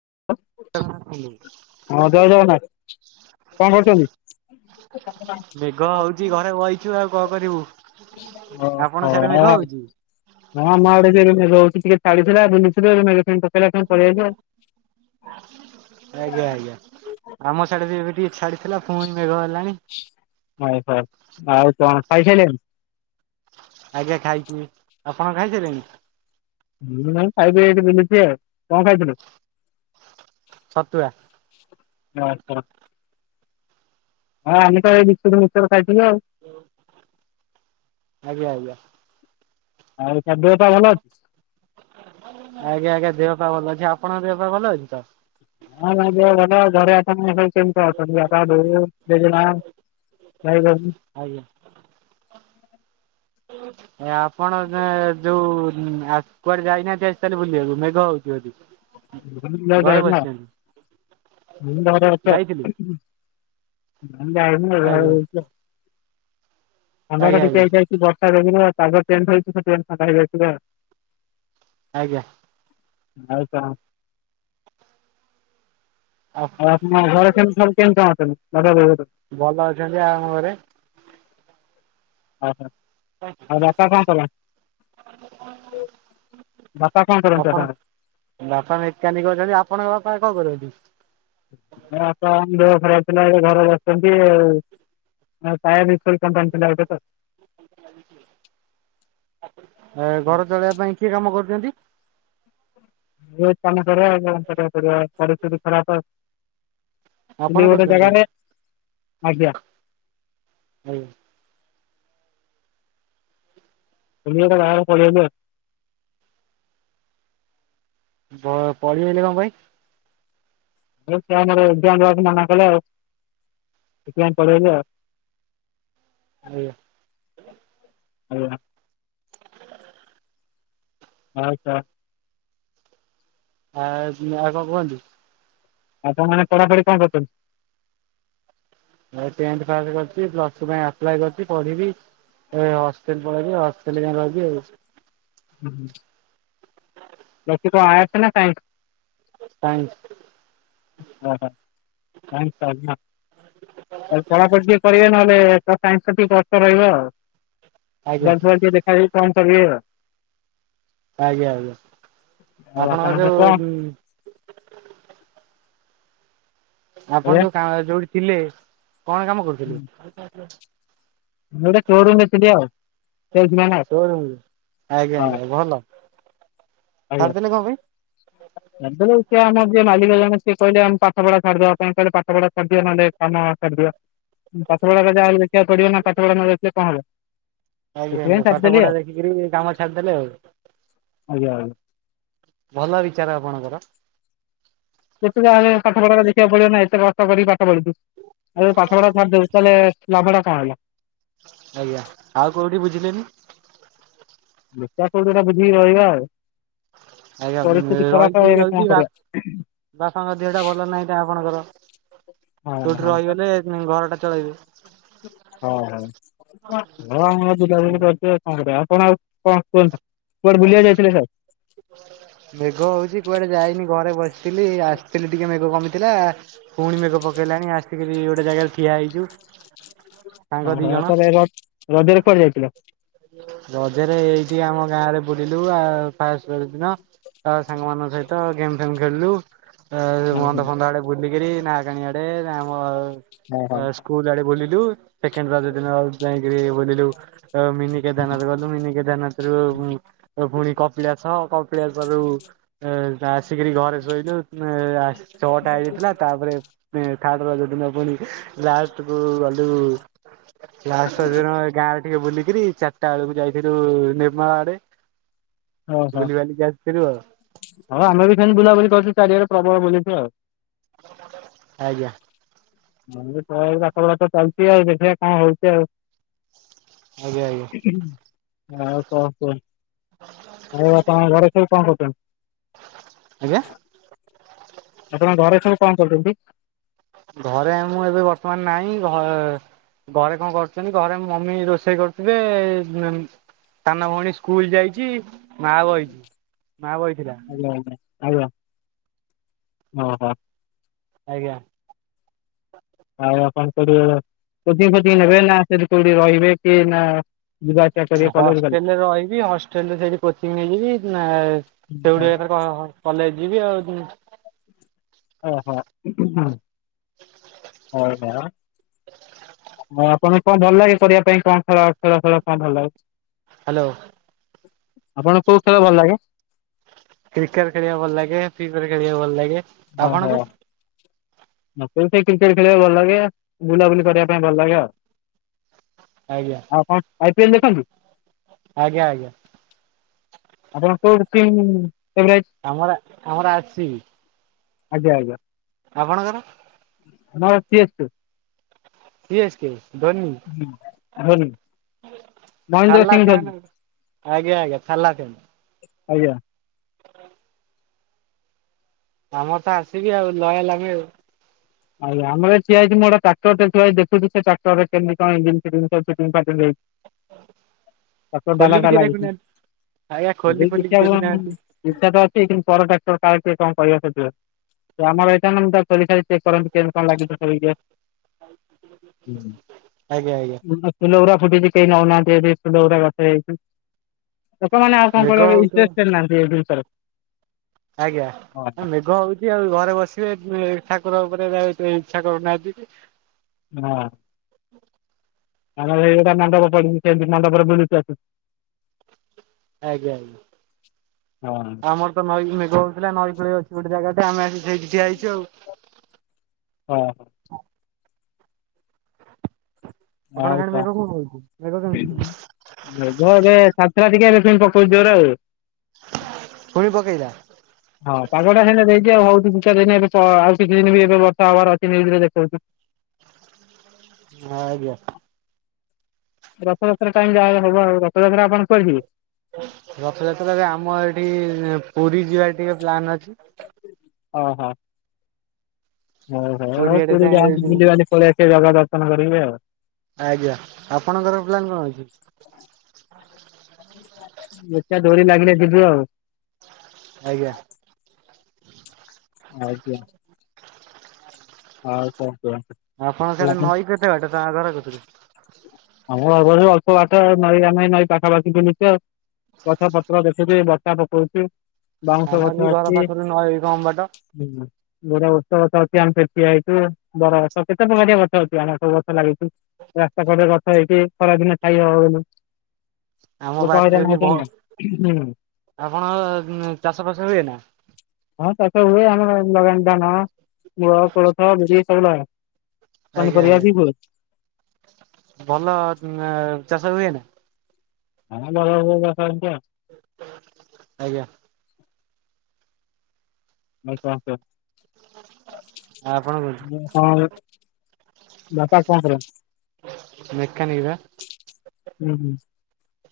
[unintelligible] ହଁ ଜୟ ଜଗନ୍ନାଥ କଣ କରୁଛନ୍ତି? ମେଘ ହଉଚି ଘରେ ବଇଚୁ ଆଉ କଁ କରିବୁ? ଆପଣ ଓହଁ ସିଆଡେ ମେଘ ହଉଛି? ଆଉ ଆଡେ ଯ ରହୁଛ। ଟିକେ ଛାଡି ଥିଲା [inaudible] ଟିକିଏ ଛାଡି ଲାଖୁଣୁ ପଳେଇ ଆଇଲୁଆଉ। ଆଜ୍ଞା ଆଜ୍ଞା ଆମ ସିଆଡେ ବି ଏବେ ଟିକେ ଛାଡିଥିଲା ପୁଣି ମେଘର ହଉ ହଉ ଆଉ କଣ ଖାଇସାଇଲେଣି। ଆଜ୍ଞା ଖାଇଛି ଆପଣ ଖାଇସାରିଲେଣି। ହୁଁ ନାଇଁ ଖାଇକି ଏଇଠି ପଧୁଛି ଆ କଣ ଖାଇଥିଲୁ। ଛତୁଆ। ହଁ ଆମେତ ଏଇ ବିସ୍କୁଟ ମିସ୍କଚର ଖାଇଚୁ। ଆଜ୍ଞା ଆଜ୍ଞା। ଆଉ ତା ଦେହପା ଭଲ ଅଛି। ଆଜ୍ଞା ଆଜ୍ଞା ଦେହ ପା ଭଲ ଅଛି ଆପଣଙ୍କ ଦେହ ପା ଭଲ ଅଛି ତ। ହଁ [inaudible] ଆଜ୍ଞା। [unintelligible] ଏ ଆପଣ ଯେ ଯୋଉ ହୁଁ ଆ କୁଆଡେ ଯାଇନାହାନ୍ତି ଆସି ତାହେଲେ ବୁଲିବାକୁ ମେଘ ହଉଛି ବୋଲି। ଘରେ ବସିଛନ୍ତି ଯାଇଥିଲି [unintelligible] ଆଜ୍ଞା [inaudible] ଆଜ୍ଞା ଥଣ୍ଡା ଟା ଟିକେ ଆଜ୍ଞା ହେଇଯାଇଛି ବର୍ଷା ଯୋଗୁ ପାଗ ଚେଞ୍ଚେ ହେଇଚିତ ସେ ଥଣ୍ଡା ହେଇଯାଇଛି ଆଉ। ଆଜ୍ଞା। ଆଉ କଣ। ଆଉ ଆପଣ ଘର କେମ୍ତି କଣ ସବୁ ଅଛନ୍ତି ବଡ଼ିଆ ସବୁ। ଭଲ ହେଇଥାନ୍ତା ଆମ ଘରେ। ଓହୋ ଆଉ ବାପା କଣ କଲେ। ଆପଣ ବାପା ମେକାନିକ୍ ଅଛନ୍ତି, ଆପଣଙ୍କ ବାପା କଣ କରୁଛନ୍ତି। ବାପା ଦେହ ଖରାପ ଥିଲା ଏ ଘରେ ବସିଛନ୍ତି ଆଉ [inaudible] [inaudible] ଏ ଘର ଚଳେଇବା ପାଇଁ କିଏ କାମ କରୁଛନ୍ତି। କାମ କରିବା କରିବାକୁ ପଡିବ ଆଉ ପରିସ୍ଥିତି ଖରାପ ଆଉ। ଆପଣ କିନ୍ତୁ ଗୋଟେ କରୁଛନ୍ତି କାମ ଜାଗାରେ ଆଜ୍ଞା। ହଉ। [unintelligible] ପ ପଳେଇଗଲେ କଣ ପାଇଁ? [inaudible] ମନା କଲେ ଆଉ। ସେଥିପାଇଁ ପଳେଇଲେ ଆଉ। ହୁଁ। ଆଜ୍ଞା। ଆଉ କଣ। ଆ ଆଉ କଣ କୁହନ୍ତୁ। ଆପଣ ମାନେ ପଢ଼ା ପଢ଼ି କଣ କରୁଛନ୍ତି। ମୁଁ ଟେନ୍ଥ ପାସ୍ କରିଛି ପ୍ଲଷ୍ଟୁ ପାଇଁ ଆପ୍ଲାଏ କରିଛି ପଢିବି। ଏ ହଷ୍ଟେଲ ପଳେଇବି ହଷ୍ଟେଲ ଯାଇ ରହିବି ଆଉ। ହୁଁ। କିଦୁ ଆଡ୍ସ୍ ନା ସାଇନ୍ସ। ସାଇନ୍ସ। ଅହ କଣ କରିବା ପଢା ପଢି ଟିକେ କରିବା ନହେଲେ। ଟିକେ ସାଇନ୍ସ ଟା କଷ୍ଟ ରହିବ ଆଉ ଆଜ୍ଞା ବହି ଫଇ ଟିକେ ଦେଖା ଦୁଖି କଣ କରିବା। ଆଜ୍ଞା ଆଜ୍ଞା ଆପଣଙ୍କର ଆପଣଙ୍କ କଣ ଯୋଉ ଆପଣ ଏବେ ଯୋଉ କା ଯୋଉଠି ଥିଲେ କଣ କାମ କରୁଥିଲେ। ମୁଁ ଗୋଟେ ଶୋରୁମ୍ ରେ ଥିଲି ଆଉ। ସେଲ୍ସମ୍ୟାନ୍ ଆଉ ଶିରୁମ୍ ଆଜ୍ଞା ହଁ ଆଜ୍ଞା ଭଲ। ଛାଡିଦେଲେ କଣ ପାଇଁ? ଏବେ ଯୁ ସେ ଆମର ଯିଏ ମାଲିକ ଜଣ ସିଏ କହିଲେମେ ପାଠ ପଢ଼ା ଛାଡ୍ଦବା ପାଇଁ କହିଲେ ପାଠ ପଢ଼ା ଛାଡିଦିଅ ନହେଲେ କାମ ଛାଡିଦିଅ। ପାଠପଢ଼ା ଟା ଯାହା ହେଲେ ଦେଖିବାକୁ ପଡିବ ନା ପାଠପଢ଼ା ନ ଦେଖିଲେ କଣ ହବ। ଆଜ୍ଞା ସେଥିପାଇଁ ଆଜ୍ଞା ପାଠ ଛାଡିଦେଲି ପଢା ଆଉ ଦେଖିକିରି କାମ ଛାଡିଦେଲେ ଆଉ। ଆଜ୍ଞା ଆ ଭଲ ବିଚାର ଆପଣଙ୍କର। ଯେତେ ଯାହାଲେ ପାଠ ପଢାଟା ଦେଖିବାକୁ ପଡିବ ନା ଏତେ କଷ୍ଟ କରିକି ପାଠ ପଠପଡ଼ିଚି ଯଦି ପାଠଟା ଛାଡିଦେବି ତାହେଲେ ଲାଭଟା କଣ ହେଲା। ଆଜ୍ଞା ଆଉ କୋଉଠି ବୁଝିଲେନି? ଦେଖିବା କୋଉଠି ଗୋଟେ ବୁଝିକି ରହିବା ଆଉ। ଆଜ୍ଞା ପରିସ୍ଥିତି ଖରାପ ଆଉ ରହିଛି ଏବେ କଣ ରହିଛି କରିବା ବାପ ବାପାଙ୍କ ଦେହଟା ଭଲ ନାହିଁ ତ ଖଆପଣଙ୍କର। ହଁ ସେଉଠି ରହିଗଲେ ଘରଟା ଚଳେଇବି। ହଁ ହଉ ହ ଆମ ବୁଲାନୁଲି ଆଜ୍ଞା। କରୁଛି କଣ ଆଉ। [unintelligible] ଅପଣ ଆଉ କଣ କୁହତନୁ କୁଆଣେ ବୁଲିବାକୁ ଯାଇଥିଲେ ସାର୍? ମେଘ ହଉଛି କୁଆଡେ ଯାଇନି ଘରେ ବସିଥିଲି ଆସିଥିଲି ଟିକେ ମେଘ କମି ଥିଲା ପୁଣି ମେଘ ପକେଇଲାଣି ଆସିକିରି ଗୋଟେ ଜାଗାରେ ଠିଆ ହେଇଛୁ। ସାଙ୍ଗ ଦି ଓହୋ ଜଣ। ତାହେଲେ ର ରଜରେ କୁଆଡେ ଯାଇଥିଲା? ରଜରେ ଏଇଠି ଆମ ଗାଁ ରେ ବୁଲିଲୁ ଆଉ ଫାଷ୍ଟ, ଯୋର ଦିନ ତା ସାଙ୍ଗମାନାନଙ୍କ ସହିତ ଗେମ୍ ଫେମ୍ ଖେଳିଲୁ ହୁଁ ଵନ୍ଦ ହୁଁ ଫନ୍ଦ ଆଡେ ବୁଲିକିରି ନାକାଣି ଆଡେ ଆମ ଓହୋ ଆଉ ସ୍କୁଲ ଆଡେ ବୁଲିଲୁ ସେକେଣ୍ଡ ରଜଦିନ ଯାଇକିରି ବୋଲିଲୁ ମିନି କେଦାରନାଥ ଗଲୁ ମିନି କେଦାରନାଥ ରୁ ପୁଣି କପିଳାସ କପିଳାସରୁ ଆସିକିରି ଘରେ ଶୋଇଲୁ ଛଅଟା ହେଇଯାଇଥିଲା ତାପରେ ଥାଡେ ରଜ ଦିନ ପୁଣି ଲାଷ୍ଟକୁ ଗଲୁ ଲାଷ୍ଟଦିନ ଏ ଗାଁ ଟିକେ ବୁଲିକିରି ଚାରିଟା ବେଳକୁ ଯାଇଥିଲୁ ନିମାଳ ଆଡେ ବୁଲିିବାଲି କି ଆ [unintelligible] ହଁ ଆମେ ବି ସେମିତି ବୁଲାବୁଲି କରୁଛୁ ଚାରିଆଡେ ପ୍ରବଳ ବୁଲିଛୁ ଆଉ। ଆଜ୍ଞା। ମୁ କ ବ [unintelligible] ଚାଲିଛି ଆଉ ଦେଖିବା କଣ ହଉଛି ଆଉ। ଆଜ୍ଞା ଆଜ୍ଞା। ଆଉ କଣ କୁହ ଆଉ ଆପଣଙ୍କ ଘରେ ସବୁ କଣ କରୁଛନ୍ତି? ଆଜ୍ଞା ଆପଣଙ୍କ ଘରେ ସଵୁ କଣ କରୁଛନ୍ତି? ଘରେ ମୁଁ ଏବେ ବର୍ତ୍ତମାନ ନାହିଁ ଘ ଘରେ କଣ କରୁଛନ୍ତି ଘରେ ମମି ରୋଷେଇ କରୁଥିବେ ସାନ ଭଉଣୀ ସ୍କୁଲ ଯାଇଛି ମା ବଇଛି ମା ବଇଥିଲା। ଆଜ୍ଞା ଆଜ୍ଞା ଆଜ୍ଞା ଓ ହୋ। ଆଜ୍ଞା। ଆଉ ଆପଣ କୋଉଠି ରହିବେ କୋଚିଙ୍ଗ ଫୋଚିଙ୍ଗ ନେବେ ନା ସେଠି କୋଉଠି ରହିବେ କି ନା ଯିବା ଆସିବା କରିବେ କଲେଜ ଗଲେ? ହଷ୍ଟେଲରେ ରହିବି ହଷ୍ଟେଲରେ ସେଇଠି କୋଚିଂ ନେଇଯିବି ନା ସେଉଠି ଏଥର କ କଲେଜ ଯିବି ଆଉ ଓ ହ ହୁଁ ହୁଁ ହଉ [unintelligible] ମୁଁ ଆପଣଙ୍କୁ କଣ ଭଲ ଲାଗେ କରିବା ପାଇଁ କଣ ଖେଳ ଖେଳ ଖେଫେଳ କଣ ଭଲ ଲାଗୁଛି। ହାଲୋ। ଆପଣଙ୍କୁ କୋଉ ଖେଳ ଭଲ ଲାଗେ? କ୍ରିକେଟ ଖେଳିବାକୁ ଭଲ ଲାଗେ ଫ୍ରିଫାୟାର ଖେଳିବାକୁ ଭଲ ଲାଗେ। ଓ ହୋ। ଆପଣଙ୍କୁ [unintelligible] କ୍ରିକେଟ ଖେଳିବାକୁ ଭଲ ଲାଗେ ବୁଲାବୁଲି କରିବା ପାଇଁ ଭଲ ଲାଗେ ଆଉ। ଆଜ୍ଞା। ଆଉ ଆପଣ ଆଇ ପି ଏଲ ଦେଖନ୍ତି? ଆଜ୍ଞା ଆଜ୍ଞା ଆଉ କୁଆଡେ ଷ୍ଟିମ୍ ଆମର ଆମର ଆର୍ ସି ବି। ଆଗିଅ ଆଗିଅ। ଆପଣଙ୍କର? ମୋର C S K. C S K Dhoni. Dhoni Mahendra Singh ଚାଲାଖିଆ ଧୋନି ନା ଆଉ ଆଜ୍ଞା ଆଜ୍ଞା ଚାଲାଖିନା। ଆଜ୍ଞା। ଆମର ତ ଆର୍ ସି ବି ଆଉ ଲୟାଲ ଆମେ ଆଉ। ଆଜ୍ଞା ଆମର ଏ ଠିଆ ହେଇକି ମୁଁ ଗୋଟେ ଟାକ୍ଟରଟେ ଠିଆ ହେଇଚି ମୁଁ ଦେଖୁଚି ସେ ଟାକ୍ଟରରେ କେମିତି କଣ ଇଞ୍ଜିନ ଫିଞ୍ଜିନ ସବ ଫିଟିଙ୍ଗ [unintelligible] ତାର କୋଉ ଖୋଲିକି ଡାଲାଟା ଟିକେ ଲାଗିଚି। ଦେଖୁନାହାନ୍ତି ଆଜ୍ଞା ଏବେ ଖୋଲି ବି ଖୋଲିକି ଶିଖିବା ଦେଖୁନାହାନ୍ତି ପାଇଁ ଇଚ୍ଛା ତ ଅଛି କିନ୍ତୁ ପରଟା ତ କାଳେ କିଏ କଣ କହିବ ସେଥିରୁ ଯଦି ଆମର ହେଇଥାନ୍ତା ମୁଁ ତାକୁ ଚଲେଇକି ଖାଲି ଚେକ କରନ୍ତି କେମି କଣ ଲାଗିବ [unintelligible] ହୁଁ ଆଜ୍ଞା ଆଜ୍ଞା ମୁଁ [unintelligible] [unintelligible] ବି କେହି ନୋଉନାହାନ୍ତି ଏଠି ଫୁଲଉରା ଗଛ ହେଇଛି। ଲୋକମାନେ ଆଉ କଣ ମେଘ କହିଲ କେହି ହଉଥିବ। ଇଣ୍ଟରେଷ୍ଟେଡ୍ ନାହାନ୍ତି ଏଇ ଜିନିଷରେ। ଆଜ୍ଞା ହଁ ଆ ମେଘ ହୋଉଚି ଆଉ ଘରେ ବସିବେ ଉଁଏ ଠାକୁର [unintelligible] ଏରା ଏତ ଇଚ୍ଛା କରୁନାହାନ୍ତିକି। ହଁ। ହୁଁ ନା ନା ଭାଇ ଏଇଟା ମଣ୍ଡପ ପଡିନି ସେମିତି ମଣ୍ଡପରେ ବୁଲୁଚି ଆସି। ଆଜ୍ଞା ଆଜ୍ଞା ହଁ ଆଉ ଆମର ତ ନଈ ମେଘ ହୋଉଥୁଲା ନଈ କୂଳେ ଅଛି ଗୋଟେ ଜାଗା। ଆମେ ଆସି ସେଇଠି ହେଇଛୁ ଆଉ। ହଁ ଆପଣଙ୍କ ଆଉ ସାଡେ ମେଘ ହଉଛି ମେଘ କଣ କେମିତି ଯଦି ଏବେ ଖା ସେରା ଟିକେ ଏରା ସେମତି ପକୋଉଚି ଜୋରେ ଆଉ। ଫୁଣି ପକେଇଲା। ହଁ ପାଗଟା ସେଦିନ ଦେଇ ଚି ଆଉ ହୋଉ ତୁ ଦୁଇ ଚାରି ଦିନ ଏବେ ଆଉ କିଛି ଦିନ ବି ଏବେ ବର୍ଷା ହବାର ଅଛି ନ୍ୟୁଜରେ ଦେଖୋଉଚି। ଆଜ୍ଞା। ରଥଯାତ୍ରା ଟାଇମ ଯାହା ହବ ଆଉ ରଥଯାତ୍ରା ଆପଣ କୁଆଡେ ଯିବେ? ରଥଯାତ୍ରାରେ ଆମ ଏଠି ପୁରୀ ଯିବାର ଟିକେ ପ୍ଲାନ ଅଛି। ଓହୋ। ହୋଉ ହୋଉ ହୋଉ ଆଡେ ପୁରୀ ଯାଏ ଯାଆନ୍ତୁ ଯିବୁ ବୁଲିବାଲି ପଳେଇଆସିବେ ଜାଗା ଦର୍ଶନ କରିକି ଆଉ। ଆଜ୍ଞା ଆପଣଙ୍କର ପ୍ଲାନ୍ କଣ ଅଛି? ଦେଖିଆ ଡୋରି ଲାଗିଲେ ଯିବୁ ଆଉ। ଆଜ୍ଞା। ଆଉ ଯା ହ ଆଉ କ ଆଉ ଆପଣ ସିଆଡେ ନଈଁ କେତେ ବାଟ ତାଙ୍କ ଘର କତୁରୁ? ଆମ ଘର ପାଖରୁ ଅଳ୍ପ ବାଟ ନଈ ଆମେ ନଈ ପାଖାପାଖି ବୁଲିଚୁ ଆଉ। ଗଛ ପତ୍ର ଦେଖୁଚି ବର୍ଷା ପକୋଉଛି। ବାଉଁଶ ଆମର ବଛ ବି ଘର ଆଛି ପାଖରୁ ନଈ କମ ବାଟ ଆଁ ଯୋଉରା ଅଷ୍ଟ ବେତାଳ ଆମେ ସେଠି ଠିଆ ହେଇଚୁ ବର ଗଛ କେତେ ପ୍ରକାରିଆ ଗଛ ଅଛି ଆମେ ସବୁ ଗଛ ଲାଗିଛୁ। ରାସ୍ତା କଡରେ ଗଛ ହେଇଚି ଖରାଦିନେ ଛାଇ ହବ ବୋଲି। ଆମ ଲୋକ ବାରିରେ ହଇରାଣ ବି ହଉଛନ୍ତି ବୋହ ନା। ହୁଁ, ଆପଣଙ୍କ ଚାଷ ଫାସ ହୁଏ ନା? ହଁ ଚାଷ ହୁଏ ଆମର ଲଗାନ୍ତି ଧାନ ମୁଗ, କୋଳଥ, ବିରି ସବୁ ଲଗା ଆଜ୍ଞା ପନିପରିବା ଆଜ୍ଞା ବି ହୁଏ। ଭଲ ଚାଷ ହୁଏ [unintelligible] [unintelligible] ଆଜ୍ଞା। ଆଚ୍ଛା ଆଚ୍ଛା ଆପଣ କୋଉଠି [unintelligible] ବାପା କଣ କରନ୍ତି? ମେକାନିକ୍ ପା। ହୁଁ ହୁଁ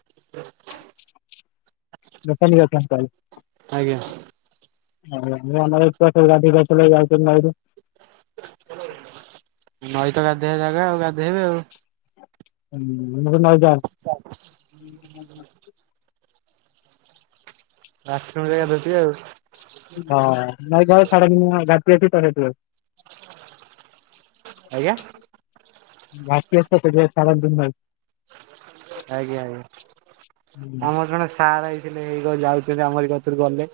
[inaudible] [unintelligible] ଆଜ୍ଞା। [unintelligible] ନଈ ତ ଗାଧୋଇବା ଜାଗା ଆଉ ଗାଧେଇବେ ଆଉ। ହୁଁ। [unintelligible] ବାଥରୁମରେ ଗାଧଉଥିବେ ଆଉ ହଁ ନଈ [unintelligible] [unintelligible] ଆଜ୍ଞା। [unintelligible] ଆଜ୍ଞା ଆଜ୍ଞା ଆମର ଜଣେ ସାରେ ଯାଉଛନ୍ତି ଆମରି କତିରୁ ଗଲେ।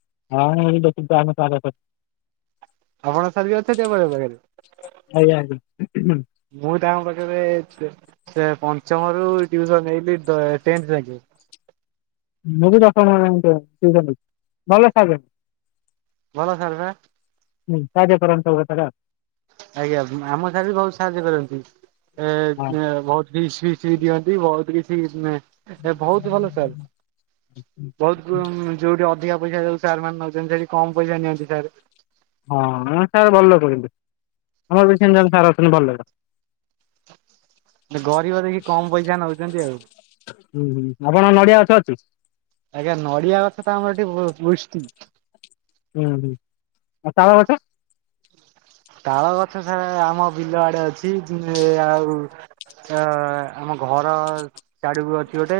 [unintelligible] ଆପଣ ସାରିକି ଅଛନ୍ତି [unintelligible] ଆଜ୍ଞା। ଆଜ୍ଞା। ମୁଁ [unintelligible] [unintelligible] ପଞ୍ଚମରୁ ଟ୍ୟୁସନ୍ ହେଲି ଟେନ୍ଥ [unintelligible] ମୁଁ ବି ଦଶମ [unintelligible] ଭଲ ସାରେ ବା। ହୁଁ ସାହାଯ୍ୟ କରନ୍ତୁ [unintelligible] ଆଜ୍ଞା ଆମ ସାରେ ବି ବହୁତ୍ ସାହାଯ୍ୟ କରନ୍ତି। ଆଉ ଏ ବହୁତ୍ କିିସ୍ ଫିସ୍ ବି ଦିଅନ୍ତି ବହୁତ୍ କିଛି ଏ ବହୁତ୍ ଭଲ ସାରେ ବହୁତ୍ ହଁ। ଯୋଉଠି ଅଧିକା ପଇସା ଯୋଉ ସାରେ ମାନେ ନଉଛନ୍ତି ସେଠି କମ୍ ପଇସା ନିଅନ୍ତି ସାର୍। ହଁ ସାର୍ ଭଲ ଲୋକ କିନ୍ତୁ। ଆମର ବି ସେମିତି ଜଣେ ସାରେ ଅଛନ୍ତି ଭଲ ଲୋକ। ଗରିବ ଦେଖି କମ ପଇସା ନଉଛନ୍ତି ଆଉ ହୁଁ ହୁଁ ଆପଣ ନଡ଼ିଆ ସ [unintelligible] ଆଜ୍ଞା ନଡ଼ିଆ ଗଛ ତ ଆମର ଏଠି ବୁ ବୃଷ୍ଟି। ହୁଁ ହୁଁ ଆଉ ତାଳ ଗଛ? ତାଳ ଗଛ [unintelligible] ଆମ ବିଲ ଆଡେ ଅଛି ଆଉ ଅ ଆମ ଘର ସିଆଡ଼କୁ ଅଛି ଗୋଟେ।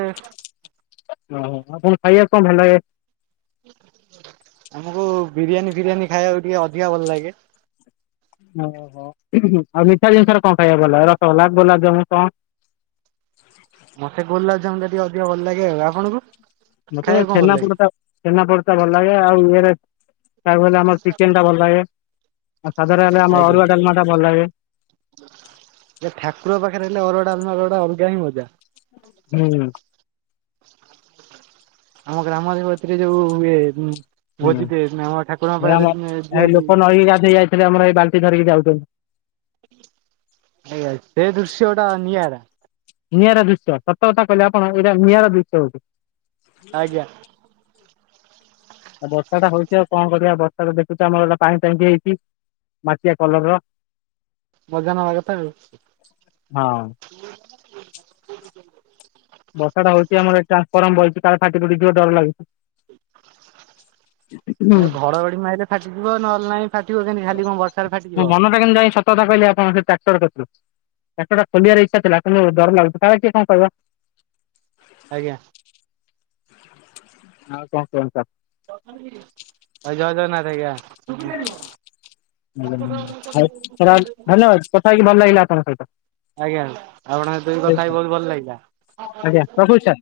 ଓହୋ ଆପଣ ଖାଇବାକୁ କଣ ଭଲ ଲାଗେ? ଆମକୁ ବିରିୟାନୀ ଫିରିୟାନୀ ଖାଇବାକୁ ଟିକେ ଅଧିକା ଭଲ ଲାଗେ। ଓହୋ ଆଉ ମିଠା ଜିନିଷରେ କଣ ଖାଇବା ଭଲ ରସଗୋଲା, ଗୁଲାବଜାମୁନ୍, କଣ? [inaudible] ମତେ ଗୁଲାବଜାମୁନ୍ ଟା ଟିକେ ଅଧିକ ଭଲ ଲାଗେ ଆଉ ଆପଣଙ୍କୁ? ମତେ ଖାଇବାକୁ କଣ ଭଲ ଛେନା ଲାଗେ? ପୋଡ଼ ଟା ଛେନା ପୋଡ଼ ଟା ଭଲ ଲାଗେ ଆଉ ହେରା [unintelligible] ଆମର ଚିକେନ୍ ଟା ଭଲ ଲାଗେ। ଆଉ ସାଧା ରେ ହେଲେ ଆମ ଆଜ୍ଞା ଅରୁଆ ଡ଼ାଲମା ଟା ଭଲ ଲାଗେ। ଏ [unintelligible] ଅରୁଆ ଡ଼ାଲମା ର ଅଲଗା ହିଁ ମଜା। ହୁଁ। ଆମ ଗ୍ରାମରେ ଏଥିରେ ଯୋଉ ହୁଏ ହୁଁ। ହୁଁ ଭୋଜି ଟେ ଆମ ଠାକୁରଙ୍କ ପାଖରେ ଏଁ, ଦିଅନ୍ତି। ହେଲେ ଆମର ଏଇ ବାଲ୍ଟି ଧରିକି ଯାଉଚୁ। ଆଜ୍ଞା ଏ ଦୃଶ୍ୟଟା ନିଆରା। ନିଆରା ଦୃଶ୍ୟ ସତକଥା କହିଲେ ଆପଣ ଏଇଟା ନିଆରା ଦୃଶ୍ୟ ହଉଚି। ଆଜ୍ଞା। ଆଉ ବର୍ଷା ଟା ହଉଚି ଆଉ କଣ କରିବା। ବର୍ଷା ଟା ଦେଖୁଚ ଆମର ଗୋଟେ ପାଣି ଟାଙ୍କି ହେଇଚି। ମାଟିଆ କଲର୍ ର। ମଜା ନବା କଥା ଆଉ। ହଁ। ସେ କାଳେ ଫାଟି ଫୁଟି ଡର ଲାଗୁଚି। ଏ ଘଡଘଡି ମାଇଲେ ଫାଟିଯିବ। ନହେଲେ ନାଇଁ ଫାଟିବ କେମିତି ଖାଲି କଣ ବର୍ଷାରେ ଫାଟିଯିବ। ହଁ ସେ ଟ୍ରାକ୍ଟର କରଚୁ। ଟାଟଟା ଖୋଲିବାର ଇଚ୍ଛା ଥିଲା କିନ୍ତୁ ଡର ଲାଗୁଚୁ କାଳେ କିଏ କଣ କହିବ। ଆଜ୍ଞା। ଆଉ କଣ କୁହନ୍ତୁ ଆ ଜୟ ଜଗନ୍ନାଥ ଆଜ୍ଞା। [unintelligible] ଆଉ [unintelligible] ଧନ୍ୟବାଦ କଥା ହେଇକି ଭଲ ଲାଗିଲା। ତୋମ ସହିତ ଆଜ୍ଞା ଆପଣଙ୍କ ସହିତ ବି କଥା ହେଇ ବହୁତ ଭଲ ଲାଗିଲା। ଆଜ୍ଞା ରଖୁଛି ସାର୍।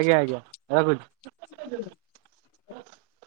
ଆଜ୍ଞା ଆଜ୍ଞା ରଖୁଚି। [inaudible]